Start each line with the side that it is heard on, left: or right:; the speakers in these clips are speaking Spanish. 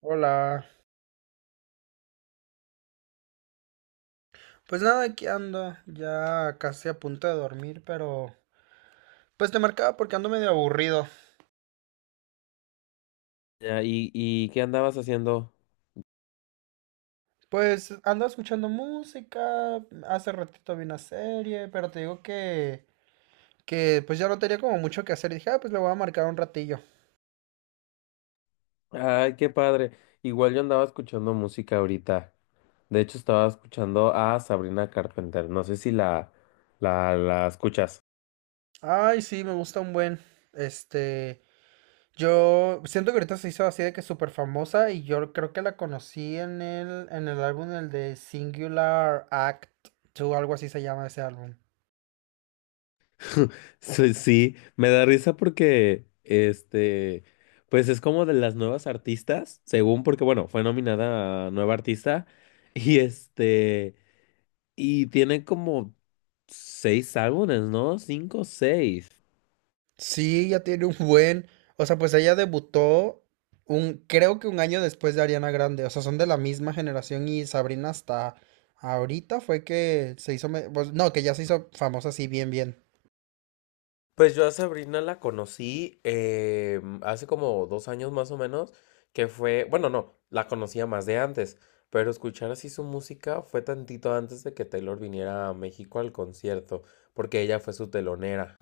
right: Hola, pues nada, aquí ando, ya casi a punto de dormir, pero pues te marcaba porque ando medio aburrido.
left: Ya, ¿y qué andabas haciendo?
right: Pues ando escuchando música, hace ratito vi una serie, pero te digo que pues ya no tenía como mucho que hacer y dije, ah, pues le voy a marcar un ratillo.
left: Ay, qué padre. Igual yo andaba escuchando música ahorita. De hecho, estaba escuchando a Sabrina Carpenter. No sé si la escuchas.
right: Ay, sí, me gusta un buen, este, yo siento que ahorita se hizo así de que súper famosa y yo creo que la conocí en el álbum, el de Singular Act 2, algo así se llama ese álbum.
left: Sí, sí, me da risa porque, este, pues es como de las nuevas artistas, según porque, bueno, fue nominada a nueva artista. Y este, y tiene como seis álbumes, ¿no? Cinco, seis.
right: Sí, ya tiene un buen. O sea, pues ella debutó un, creo que un año después de Ariana Grande. O sea, son de la misma generación y Sabrina hasta ahorita fue que se hizo, pues, no, que ya se hizo famosa así bien, bien.
left: Pues yo a Sabrina la conocí hace como 2 años más o menos, que fue, bueno, no, la conocía más de antes, pero escuchar así su música fue tantito antes de que Taylor viniera a México al concierto, porque ella fue su telonera.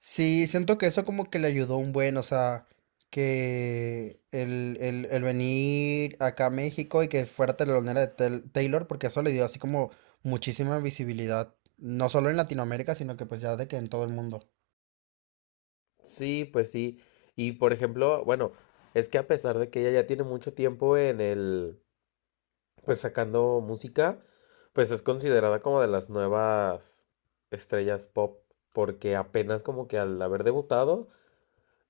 right: Sí, siento que eso como que le ayudó un buen, o sea, que el venir acá a México y que fuera telonera de Taylor, porque eso le dio así como muchísima visibilidad, no solo en Latinoamérica, sino que pues ya de que en todo el mundo.
left: Sí, pues sí. Y por ejemplo, bueno, es que a pesar de que ella ya tiene mucho tiempo en el, pues sacando música, pues es considerada como de las nuevas estrellas pop, porque apenas como que al haber debutado,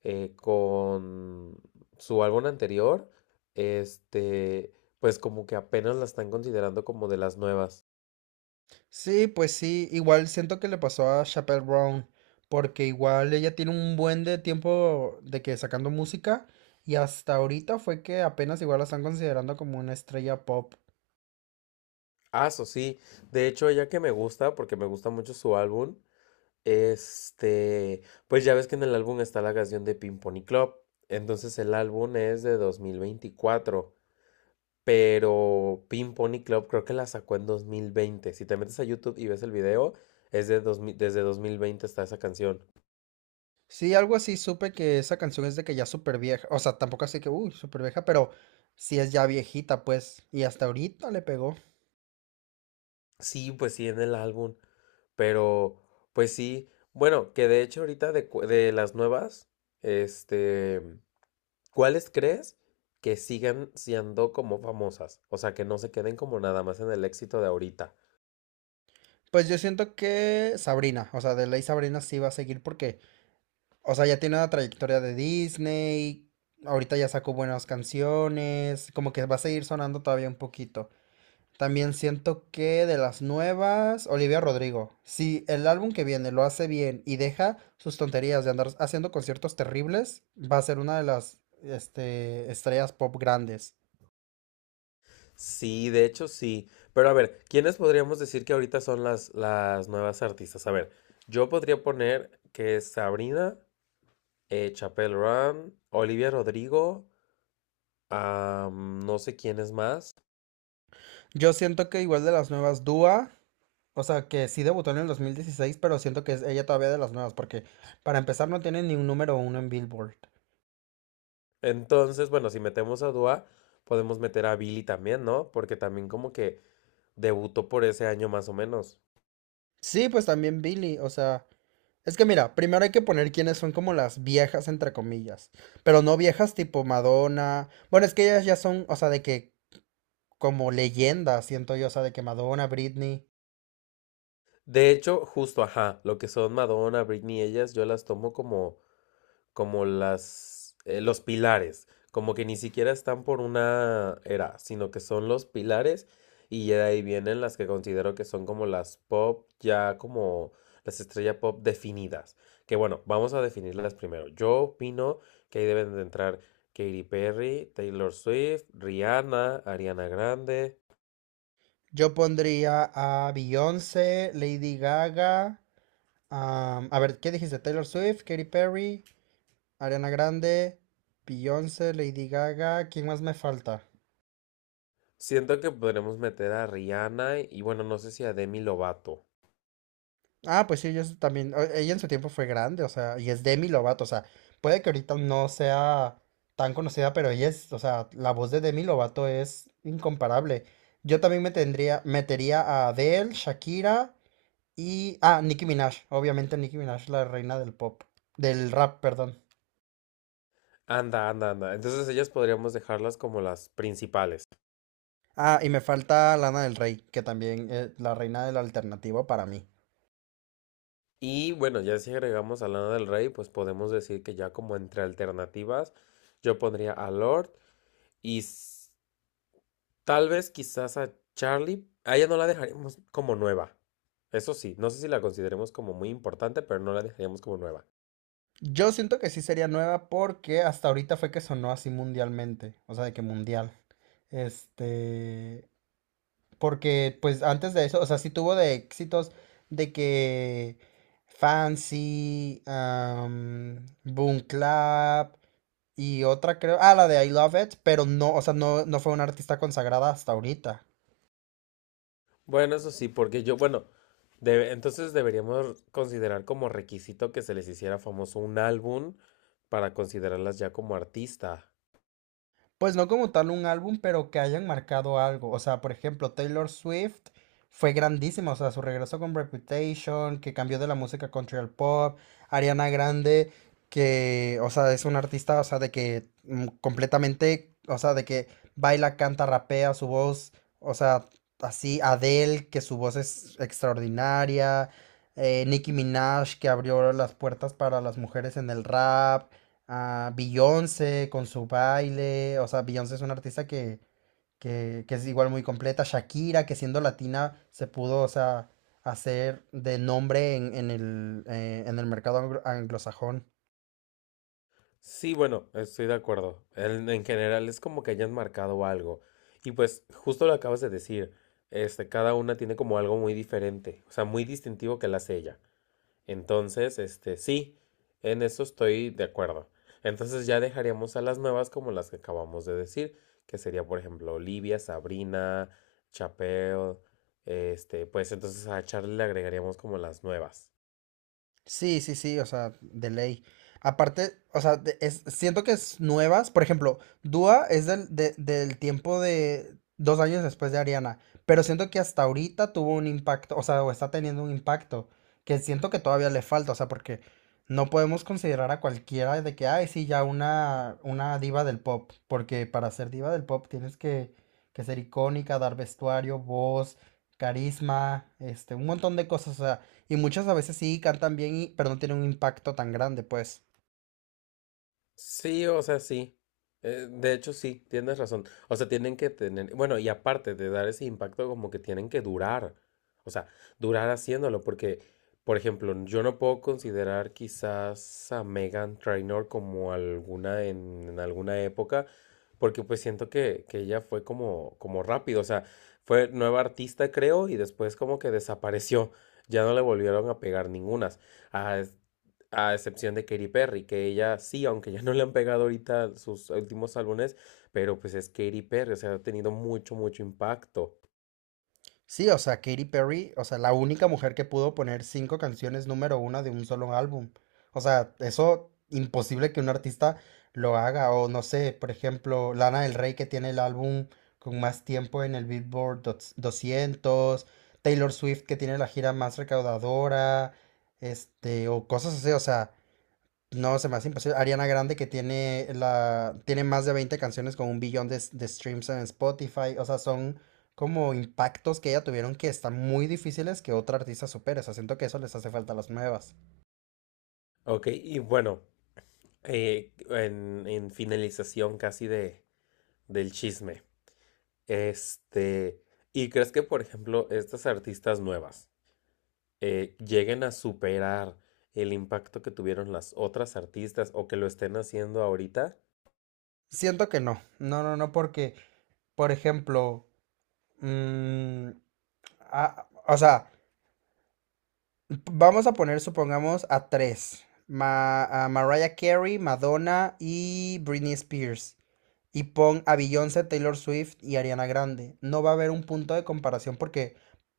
left: con su álbum anterior, este, pues como que apenas la están considerando como de las nuevas.
right: Sí, pues sí, igual siento que le pasó a Chappell Brown, porque igual ella tiene un buen de tiempo de que sacando música y hasta ahorita fue que apenas igual la están considerando como una estrella pop.
left: Ah, eso sí, de hecho ella que me gusta, porque me gusta mucho su álbum, este, pues ya ves que en el álbum está la canción de Pink Pony Club, entonces el álbum es de 2024. Pero Pink Pony Club creo que la sacó en 2020. Si te metes a YouTube y ves el video, es de desde 2020 está esa canción.
right: Sí, algo así supe que esa canción es de que ya súper vieja, o sea, tampoco así que, uy, súper vieja, pero sí es ya viejita, pues, y hasta ahorita le pegó.
left: Sí, pues sí, en el álbum. Pero, pues sí, bueno, que de hecho ahorita de las nuevas, este, ¿cuáles crees que sigan siendo como famosas? O sea, que no se queden como nada más en el éxito de ahorita.
right: Pues yo siento que Sabrina, o sea, de ley Sabrina sí va a seguir porque, o sea, ya tiene una trayectoria de Disney, ahorita ya sacó buenas canciones, como que va a seguir sonando todavía un poquito. También siento que de las nuevas, Olivia Rodrigo, si el álbum que viene lo hace bien y deja sus tonterías de andar haciendo conciertos terribles, va a ser una de las estrellas pop grandes.
left: Sí, de hecho sí. Pero a ver, ¿quiénes podríamos decir que ahorita son las nuevas artistas? A ver, yo podría poner que es Sabrina, Chapel Run, Olivia Rodrigo, ah, no sé quién es más.
right: Yo siento que igual de las nuevas, Dua, o sea, que sí debutó en el 2016, pero siento que es ella todavía de las nuevas, porque para empezar no tiene ni un número uno en Billboard.
left: Entonces, bueno, si metemos a Dua, podemos meter a Billy también, ¿no? Porque también como que debutó por ese año más o menos.
right: Sí, pues también Billy, o sea, es que mira, primero hay que poner quiénes son como las viejas, entre comillas, pero no viejas tipo Madonna, bueno, es que ellas ya son, o sea, de que como leyendas, siento yo, o sea, de que Madonna, Britney,
left: De hecho, justo, ajá, lo que son Madonna, Britney, ellas, yo las tomo como los pilares, como que ni siquiera están por una era, sino que son los pilares y ya de ahí vienen las que considero que son como las pop, ya como las estrellas pop definidas. Que bueno, vamos a definirlas primero. Yo opino que ahí deben de entrar Katy Perry, Taylor Swift, Rihanna, Ariana Grande.
right: yo pondría a Beyoncé, Lady Gaga, a ver, ¿qué dijiste? Taylor Swift, Katy Perry, Ariana Grande, Beyoncé, Lady Gaga, ¿quién más me falta?
left: Siento que podremos meter a Rihanna y bueno, no sé si a Demi Lovato.
right: Ah, pues sí, ella es también, ella en su tiempo fue grande, o sea, y es Demi Lovato, o sea, puede que ahorita no sea tan conocida, pero ella es, o sea, la voz de Demi Lovato es incomparable. Yo también me tendría, metería a Adele, Shakira y, ah, Nicki Minaj, obviamente Nicki Minaj, la reina del pop, del rap, perdón.
left: Anda, anda, anda. Entonces ellas podríamos dejarlas como las principales.
right: Ah, y me falta Lana del Rey, que también es la reina del alternativo para mí.
left: Y bueno, ya si agregamos a Lana del Rey, pues podemos decir que ya como entre alternativas, yo pondría a Lord y s- tal vez quizás a Charlie. A ella no la dejaríamos como nueva. Eso sí, no sé si la consideremos como muy importante, pero no la dejaríamos como nueva.
right: Yo siento que sí sería nueva porque hasta ahorita fue que sonó así mundialmente, o sea, de que mundial. Este, porque pues antes de eso, o sea, sí tuvo de éxitos de que Fancy, Boom Clap y otra creo, ah, la de I Love It, pero no, o sea, no, no fue una artista consagrada hasta ahorita.
left: Bueno, eso sí, porque yo, bueno, entonces deberíamos considerar como requisito que se les hiciera famoso un álbum para considerarlas ya como artista.
right: Pues no como tal un álbum, pero que hayan marcado algo. O sea, por ejemplo, Taylor Swift fue grandísima. O sea, su regreso con Reputation, que cambió de la música country al pop. Ariana Grande, que, o sea, es una artista, o sea, de que completamente, o sea, de que baila, canta, rapea, su voz, o sea, así. Adele, que su voz es extraordinaria. Nicki Minaj, que abrió las puertas para las mujeres en el rap a Beyoncé con su baile, o sea, Beyoncé es una artista que es igual muy completa, Shakira, que siendo latina se pudo, o sea, hacer de nombre en el mercado anglosajón.
left: Sí, bueno, estoy de acuerdo. En general es como que hayan marcado algo. Y pues justo lo acabas de decir, este, cada una tiene como algo muy diferente, o sea, muy distintivo que la hace ella. Entonces, este, sí, en eso estoy de acuerdo. Entonces ya dejaríamos a las nuevas como las que acabamos de decir, que sería, por ejemplo, Olivia, Sabrina, Chapelle, este, pues entonces a Charlie le agregaríamos como las nuevas.
right: Sí, sí, sí, o sea, de ley. Aparte, o sea, siento que es nuevas. Por ejemplo, Dua es del, del tiempo de dos años después de Ariana, pero siento que hasta ahorita tuvo un impacto, o sea, o está teniendo un impacto, que siento que todavía le falta, o sea, porque no podemos considerar a cualquiera de que, ay, sí, ya una diva del pop, porque para ser diva del pop tienes que ser icónica, dar vestuario, voz, carisma, un montón de cosas, y muchas a veces sí cantan bien, y, pero no tienen un impacto tan grande, pues.
left: Sí, o sea, sí. De hecho, sí, tienes razón. O sea, tienen que tener, bueno, y aparte de dar ese impacto, como que tienen que durar. O sea, durar haciéndolo, porque, por ejemplo, yo no puedo considerar quizás a Megan Trainor como alguna en alguna época, porque pues siento que ella fue como rápido. O sea, fue nueva artista, creo, y después como que desapareció. Ya no le volvieron a pegar ningunas. Ah, a excepción de Katy Perry, que ella sí, aunque ya no le han pegado ahorita sus últimos álbumes, pero pues es Katy Perry, o sea, ha tenido mucho, mucho impacto.
right: Sí, o sea, Katy Perry, o sea, la única mujer que pudo poner cinco canciones número una de un solo álbum. O sea, eso imposible que un artista lo haga. O no sé, por ejemplo, Lana del Rey que tiene el álbum con más tiempo en el Billboard 200. Taylor Swift que tiene la gira más recaudadora, o cosas así. O sea, no, se me hace imposible. Ariana Grande que tiene la tiene más de 20 canciones con un billón de streams en Spotify. O sea, son como impactos que ella tuvieron que están muy difíciles que otra artista supere. O sea, siento que eso les hace falta a las nuevas.
left: Ok, y bueno, en finalización casi del chisme, este, ¿y crees que, por ejemplo, estas artistas nuevas lleguen a superar el impacto que tuvieron las otras artistas o que lo estén haciendo ahorita?
right: Siento que no. No, no, no, porque, por ejemplo, mm, o sea, vamos a poner, supongamos, a tres. A Mariah Carey, Madonna y Britney Spears. Y pon a Beyoncé, Taylor Swift y Ariana Grande. No va a haber un punto de comparación porque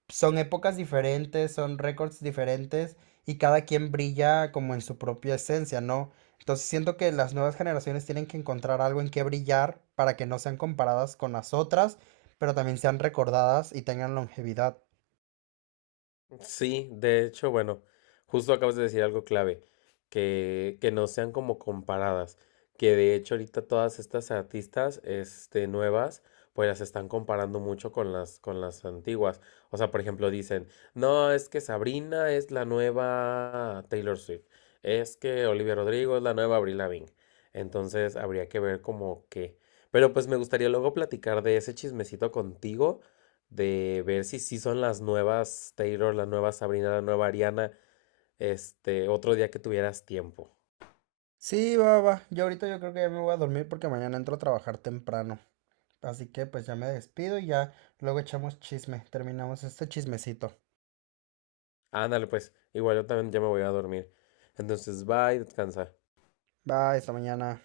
right: son épocas diferentes, son récords diferentes y cada quien brilla como en su propia esencia, ¿no? Entonces siento que las nuevas generaciones tienen que encontrar algo en qué brillar para que no sean comparadas con las otras, pero también sean recordadas y tengan longevidad.
left: Sí, de hecho, bueno, justo acabas de decir algo clave, que no sean como comparadas, que de hecho ahorita todas estas artistas, este, nuevas, pues las están comparando mucho con las antiguas. O sea, por ejemplo, dicen, no, es que Sabrina es la nueva Taylor Swift, es que Olivia Rodrigo es la nueva Avril Lavigne. Entonces habría que ver como que. Pero pues me gustaría luego platicar de ese chismecito contigo de ver si sí son las nuevas Taylor, la nueva Sabrina, la nueva Ariana, este, otro día que tuvieras tiempo.
right: Sí, va, va. Yo ahorita yo creo que ya me voy a dormir porque mañana entro a trabajar temprano. Así que pues ya me despido y ya luego echamos chisme, terminamos este chismecito.
left: Ándale, pues, igual yo también ya me voy a dormir. Entonces, bye, descansa.
right: Bye, hasta mañana.